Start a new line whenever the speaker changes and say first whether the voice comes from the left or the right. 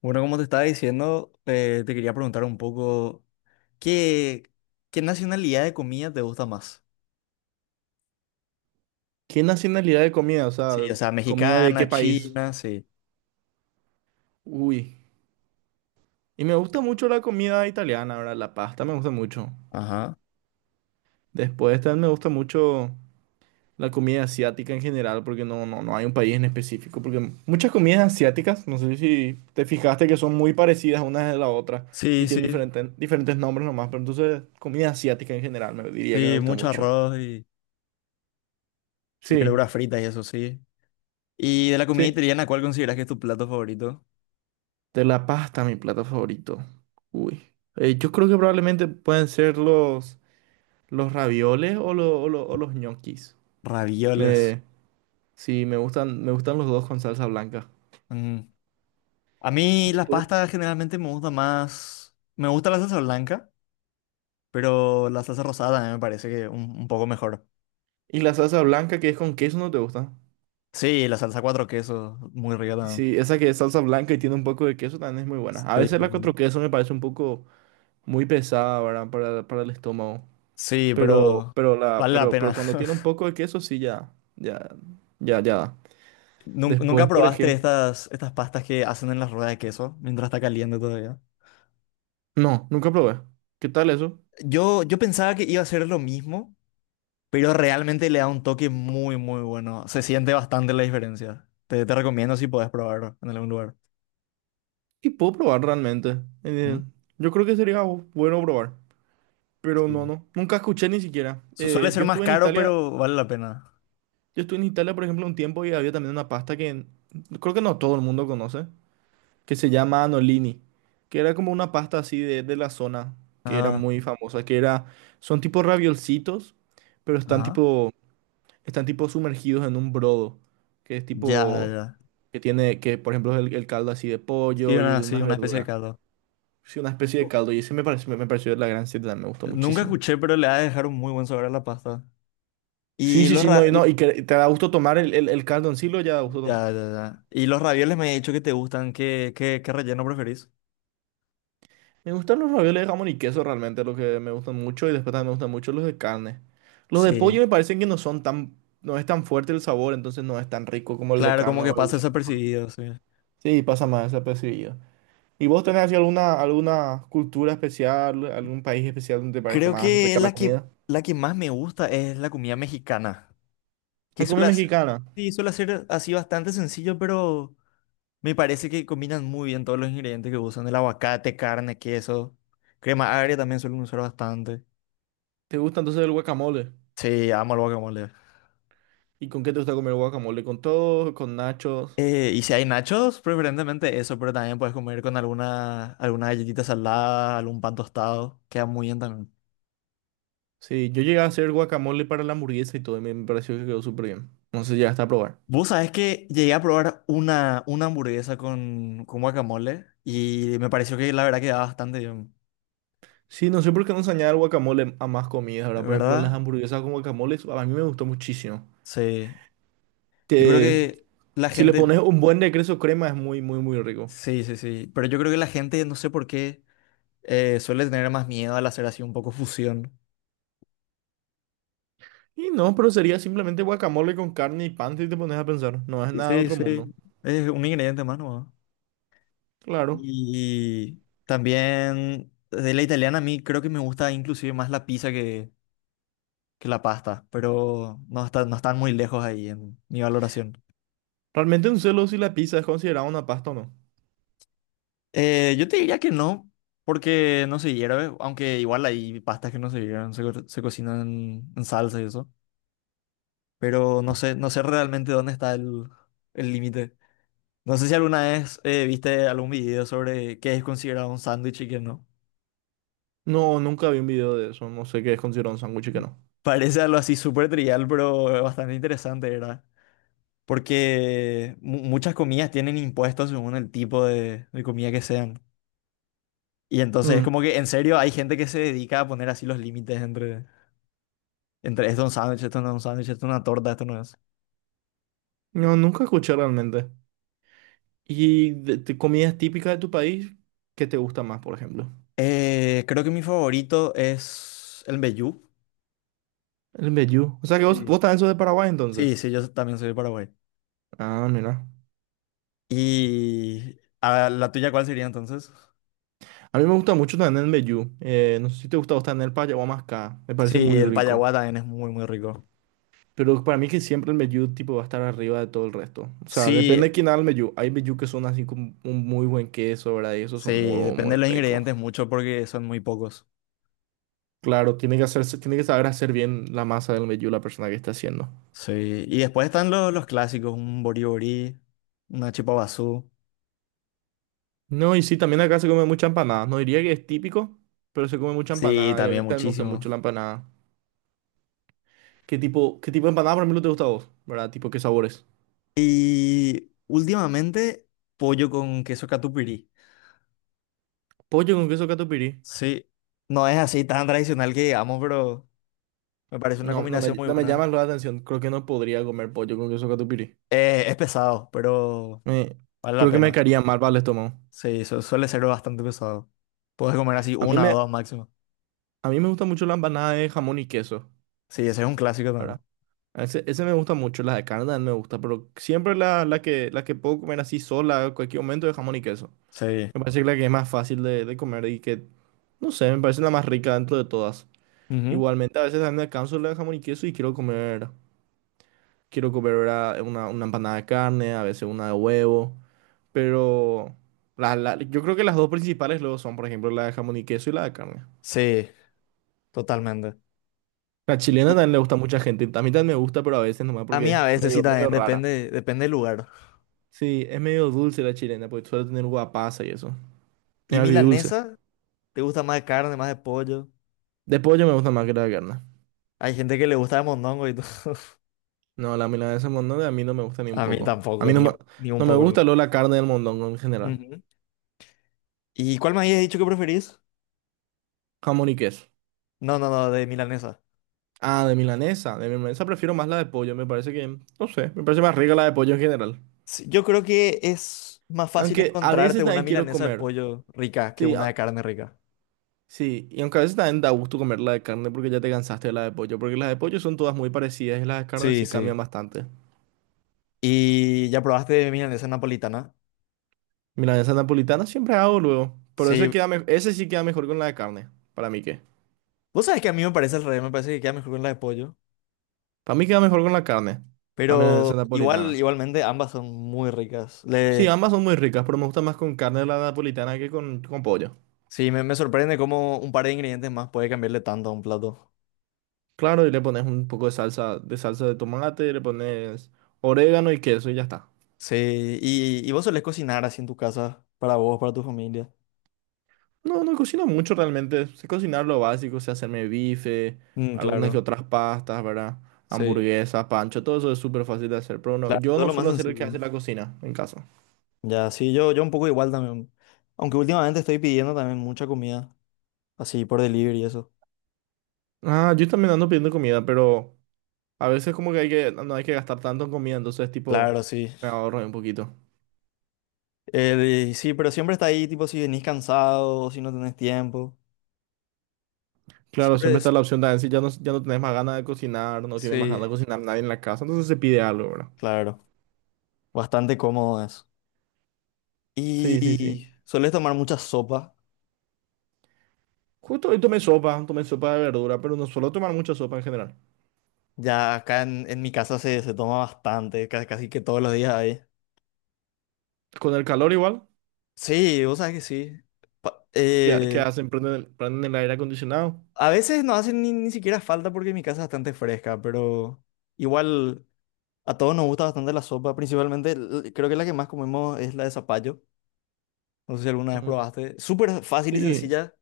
left: Bueno, como te estaba diciendo, te quería preguntar un poco, ¿qué, qué nacionalidad de comida te gusta más?
right: ¿Qué nacionalidad de comida? O sea,
left: Sí, o sea,
right: ¿comida de qué
left: mexicana,
right: país?
left: china, sí.
right: Uy. Y me gusta mucho la comida italiana, ¿verdad? La pasta me gusta mucho.
left: Ajá.
right: Después también me gusta mucho la comida asiática en general, porque no hay un país en específico. Porque muchas comidas asiáticas, no sé si te fijaste que son muy parecidas una de la otra y
left: Sí,
right: tienen
left: sí,
right: diferentes nombres nomás, pero entonces comida asiática en general me diría que me
left: sí,
right: gusta
left: mucho
right: mucho.
left: arroz y
right: Sí,
left: verduras fritas y eso, sí. Y de la comida
right: sí.
left: italiana, ¿cuál consideras que es tu plato favorito?
right: De la pasta, mi plato favorito. Uy. Yo creo que probablemente pueden ser los... ¿Los ravioles o los ñoquis?
left: Ravioles.
right: Me, sí, me gustan los dos con salsa blanca.
left: Mm. A mí las
right: Después.
left: pastas generalmente me gusta más, me gusta la salsa blanca, pero la salsa rosada también me parece que un poco mejor.
right: Y la salsa blanca que es con queso no te gusta.
left: Sí, la salsa cuatro quesos, muy rica también.
right: Sí, esa que es salsa blanca y tiene un poco de queso también es muy buena.
left: Sí,
right: A
left: sí,
right: veces la
left: sí.
right: cuatro queso me parece un poco muy pesada, ¿verdad? Para el estómago.
left: Sí, pero vale la
right: Pero
left: pena.
right: cuando tiene un poco de queso, sí ya da.
left: ¿Nunca
right: Después, por
left: probaste
right: ejemplo.
left: estas, estas pastas que hacen en las ruedas de queso mientras está caliente todavía?
right: No, nunca probé. ¿Qué tal eso?
left: Yo pensaba que iba a ser lo mismo, pero realmente le da un toque muy, muy bueno. Se siente bastante la diferencia. Te recomiendo si podés probarlo en algún lugar.
right: Y puedo probar realmente.
left: ¿Mm?
right: Yo creo que sería bueno probar. Pero
left: Sí.
right: no, nunca escuché ni siquiera.
left: Suele ser más caro, pero vale la pena.
right: Yo estuve en Italia, por ejemplo, un tiempo y había también una pasta creo que no todo el mundo conoce, que se llama anolini, que era como una pasta así de la zona, que era
left: Ah,
right: muy famosa, que era, son tipo raviolcitos, pero están
left: ajá.
right: tipo, están tipo sumergidos en un brodo, que es
left: Ya,
right: tipo,
left: ya.
right: que tiene, que por ejemplo es el caldo así de pollo y de
left: Sí,
right: unas
left: una especie de
right: verduras.
left: caldo.
right: Sí, una especie de caldo y ese me pareció me pareció de la gran siete, me gustó
left: Nunca
right: muchísimo.
left: escuché, pero le ha de dejar un muy buen sabor a la pasta. Y lo,
right: Sí, no,
left: ra-
right: y que te da gusto tomar el caldo en sí, lo ya da gusto tomar.
left: Ya, ya, ya. Y los ravioles me he dicho que te gustan. ¿ qué relleno preferís?
right: Me gustan los ravioles de jamón y queso realmente, los que me gustan mucho, y después también me gustan mucho los de carne. Los de
left: Sí,
right: pollo me parecen que no son tan, no es tan fuerte el sabor, entonces no es tan rico como el de
left: claro, como
right: carne
left: que
right: o el
left: pasa
right: de jamón.
left: desapercibido, sí.
right: Sí, pasa más desapercibido. ¿Y vos tenés así alguna cultura especial, algún país especial donde te parezca
left: Creo
right: más
left: que
right: rica la
left: la que,
right: comida?
left: la que más me gusta es la comida mexicana. Que
right: La comida
left: suele hacer,
right: mexicana,
left: sí, suele ser así bastante sencillo, pero me parece que combinan muy bien todos los ingredientes que usan. El aguacate, carne, queso. Crema agria también suelen usar bastante.
right: ¿te gusta entonces el guacamole?
left: Sí, amo el guacamole.
right: ¿Y con qué te gusta comer el guacamole? ¿Con todo? ¿Con nachos?
left: Y si hay nachos, preferentemente eso, pero también puedes comer con alguna, alguna galletita salada, algún pan tostado, queda muy bien también.
right: Sí, yo llegué a hacer guacamole para la hamburguesa y todo, y me pareció que quedó súper bien. No sé si llegaste a probar.
left: Vos sabés que llegué a probar una hamburguesa con guacamole y me pareció que la verdad quedaba bastante bien,
right: Sí, no sé por qué no se añade el guacamole a más comidas, ¿verdad? Por ejemplo, las
left: ¿verdad?
right: hamburguesas con guacamole, eso a mí me gustó muchísimo.
left: Sí. Yo creo
right: Te-
left: que la
right: si le
left: gente,
right: pones un buen de queso crema es muy rico.
left: sí, sí, sí, pero yo creo que la gente, no sé por qué, suele tener más miedo al hacer así un poco fusión.
right: Y no, pero sería simplemente guacamole con carne y pan si te pones a pensar. No es nada de
left: Sí,
right: otro mundo.
left: sí, es un ingrediente más, ¿no?
right: Claro.
left: Y también de la italiana a mí creo que me gusta inclusive más la pizza que la pasta, pero no, no están muy lejos ahí en mi valoración.
right: Realmente un celo si la pizza es considerada una pasta o no.
left: Yo te diría que no, porque no se hierve, aunque igual hay pastas que no se hierven, se cocinan en salsa y eso, pero no sé, no sé realmente dónde está el límite. No sé si alguna vez viste algún video sobre qué es considerado un sándwich y qué no.
right: No, nunca vi un video de eso. No sé qué es considerado un sándwich y qué no.
left: Parece algo así súper trivial, pero bastante interesante, ¿verdad? Porque muchas comidas tienen impuestos según el tipo de comida que sean. Y entonces es
right: Mm,
left: como que en serio hay gente que se dedica a poner así los límites entre, entre esto es un sándwich, esto no es un sándwich, esto es una torta, esto no es.
right: no, nunca escuché realmente. Y de comidas típicas de tu país, ¿qué te gusta más, por ejemplo?
left: Creo que mi favorito es el mbejú.
right: El mbejú. O sea que
left: Sí.
right: vos también sos de Paraguay
left: Sí,
right: entonces.
left: sí, yo también soy de Paraguay.
right: Ah, mira.
left: ¿Y a la tuya cuál sería entonces?
right: A mí me gusta mucho también el mbejú. No sé si te gusta vos también el payaguamascá. Me parece
left: Sí,
right: muy
left: el
right: rico.
left: payaguá también es muy, muy rico.
right: Pero para mí que siempre el mbejú tipo va a estar arriba de todo el resto. O sea, depende
left: Sí,
right: de quién haga el mbejú. Hay mbejú que son así con un muy buen queso, ¿verdad? Y esos son
left: sí,
right: muy,
left: depende
right: muy
left: de los
right: ricos.
left: ingredientes mucho porque son muy pocos.
right: Claro, tiene que hacerse, tiene que saber hacer bien la masa del mbejú la persona que está haciendo.
left: Sí, y después están los clásicos, un boriborí, una chipa basú.
right: No, y sí, también acá se come mucha empanada. No diría que es típico, pero se come mucha
left: Sí,
right: empanada y a mí
left: también
right: también me gusta
left: muchísimo.
right: mucho la empanada. ¿Qué tipo de empanada por ejemplo te gusta a vos? ¿Verdad? Tipo, ¿qué sabores?
left: Y últimamente, pollo con queso catupirí.
right: Pollo con queso catupiry.
left: Sí, no es así tan tradicional que digamos, pero me parece una combinación muy
right: No me
left: buena.
right: llama la atención. Creo que no podría comer pollo con queso catupiry.
left: Es pesado, pero
right: Me-
left: vale la
right: creo que me
left: pena.
right: caería mal para el estómago.
left: Sí, suele ser bastante pesado. Puedes comer así
right: A mí
left: una o
right: me,
left: dos máximo.
right: a mí me gusta mucho la empanada de jamón y queso,
left: Sí, ese es un clásico también.
right: ¿verdad? Ese me gusta mucho, la de carne también me gusta, pero siempre la que puedo comer así sola, en cualquier momento, de jamón y queso.
left: Sí.
right: Me parece que la que es más fácil de comer y que, no sé, me parece la más rica dentro de todas.
left: Ujú.
right: Igualmente, a veces también me canso la de jamón y queso y quiero comer ¿verdad? Una empanada de carne, a veces una de huevo, pero yo creo que las dos principales luego son, por ejemplo, la de jamón y queso y la de carne.
left: Sí, totalmente.
right: La chilena
left: Y
right: también le gusta a mucha gente, a mí también me gusta, pero a veces nomás
left: a
right: porque
left: mí
right: es
left: a veces sí
right: medio
left: también
right: rara.
left: depende, depende del lugar.
right: Sí, es medio dulce la chilena, porque suele tener guapasa y eso. Es
left: ¿Y
right: agridulce.
left: milanesa? ¿Te gusta más de carne, más de pollo?
right: De pollo me gusta más que la de carne.
left: Hay gente que le gusta de mondongo y todo.
right: No, la milanesa de mondongo a mí no me gusta ni un
left: A mí
right: poco. A
left: tampoco,
right: mí no
left: ni,
right: me,
left: ni un
right: No me
left: poco.
right: gusta luego la carne del mondongo en general.
left: Ujú. ¿Y cuál me habías dicho que preferís?
right: Jamón y queso.
left: No, no, no, de milanesa.
right: Ah, de milanesa. De milanesa prefiero más la de pollo. Me parece que, no sé, me parece más rica la de pollo en general.
left: Sí, yo creo que es más fácil
right: Aunque a
left: encontrarte
right: veces
left: una
right: también quiero
left: milanesa de
right: comer.
left: pollo rica que
right: Sí,
left: una
right: a-
left: de carne rica.
right: sí. Y aunque a veces también da gusto comer la de carne porque ya te cansaste de la de pollo. Porque las de pollo son todas muy parecidas y las de carne
left: Sí,
right: sí cambian
left: sí.
right: bastante.
left: ¿Y ya probaste milanesa napolitana?
right: Milanesa napolitana siempre hago luego. Pero ese,
left: Sí.
right: queda me- ese sí queda mejor con la de carne. Para mí qué.
left: Vos sabés que a mí me parece al revés, me parece que queda mejor con la de pollo.
right: Para mí queda mejor con la carne. La
left: Pero
right: milanesa
left: igual,
right: napolitana.
left: igualmente ambas son muy ricas.
right: Sí,
left: Le,
right: ambas son muy ricas, pero me gusta más con carne de la napolitana que con pollo.
left: sí, me sorprende cómo un par de ingredientes más puede cambiarle tanto a un plato.
right: Claro, y le pones un poco de salsa, de salsa de tomate, le pones orégano y queso y ya está.
left: Sí, y vos solés cocinar así en tu casa, para vos, para tu familia.
right: No, no cocino mucho realmente. Sé cocinar lo básico, sé hacerme bife,
left: Mm,
right: algunas que
left: claro,
right: otras pastas, ¿verdad?
left: sí,
right: Hamburguesas, pancho, todo eso es súper fácil de hacer, pero no,
left: claro,
right: yo
left: todo
right: no
left: lo más
right: suelo ser el que
left: sencillo.
right: hace la cocina en casa.
left: Ya, sí, yo un poco igual también. Aunque últimamente estoy pidiendo también mucha comida, así por delivery y eso.
right: Ah, yo también ando pidiendo comida, pero a veces como que hay que, no hay que gastar tanto en comida, entonces tipo,
left: Claro, sí.
right: me ahorro un poquito.
left: Y sí, pero siempre está ahí, tipo, si venís cansado, o si no tenés tiempo.
right: Claro,
left: Siempre
right: siempre está la
left: es,
right: opción de "Ah, si ya no tenés más ganas de cocinar, no tiene más
left: sí,
right: ganas de cocinar nadie en la casa, entonces se pide algo, ¿verdad?
left: claro, bastante cómodo eso.
right: Sí, sí, sí.
left: Y solés tomar mucha sopa.
right: Justo hoy tomé sopa de verdura, pero no suelo tomar mucha sopa en general.
left: Ya acá en mi casa se, se toma bastante, casi, que todos los días hay.
right: Con el calor igual,
left: Sí, vos sabés que sí. Pa-
right: ya, ¿qué
left: eh,
right: hacen? Prenden prenden el aire acondicionado.
left: a veces no hace ni, ni siquiera falta porque mi casa es bastante fresca, pero igual a todos nos gusta bastante la sopa. Principalmente, creo que la que más comemos es la de zapallo. No sé si alguna vez
right: Mm,
left: probaste. Súper fácil y
right: sí,
left: sencilla,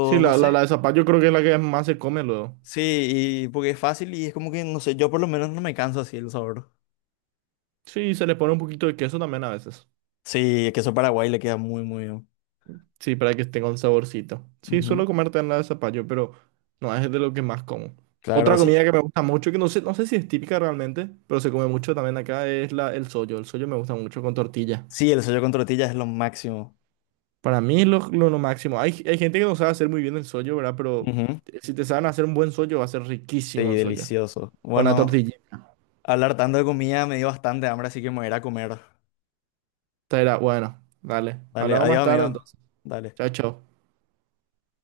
right: sí,
left: no sé.
right: la de zapallo creo que es la que más se come luego.
left: Sí, y porque es fácil y es como que, no sé, yo por lo menos no me canso así el sabor.
right: Sí, se le pone un poquito de queso también a veces.
left: Sí, el queso Paraguay le queda muy, muy bien.
right: Sí, para que tenga un saborcito. Sí,
left: Ujú.
right: suelo comer nada de zapallo, pero no es de lo que más como. Otra
left: Claro, sí.
right: comida que me gusta mucho, que no sé, no sé si es típica realmente, pero se come mucho también acá, es el sollo. El sollo me gusta mucho con tortilla.
left: Sí, el sollo con tortillas es lo máximo.
right: Para mí es lo máximo. Hay gente que no sabe hacer muy bien el sollo, ¿verdad? Pero
left: Ujú.
right: si te saben hacer un buen sollo, va a ser
left: Sí,
right: riquísimo el sollo.
left: delicioso.
right: Con la
left: Bueno,
right: tortilla.
left: hablar tanto de comida me dio bastante hambre, así que me voy a ir a comer.
right: Esta era, bueno, dale.
left: Dale,
right: Hablamos más
left: adiós,
right: tarde
left: amigo.
right: entonces.
left: Dale.
right: Chao, chao.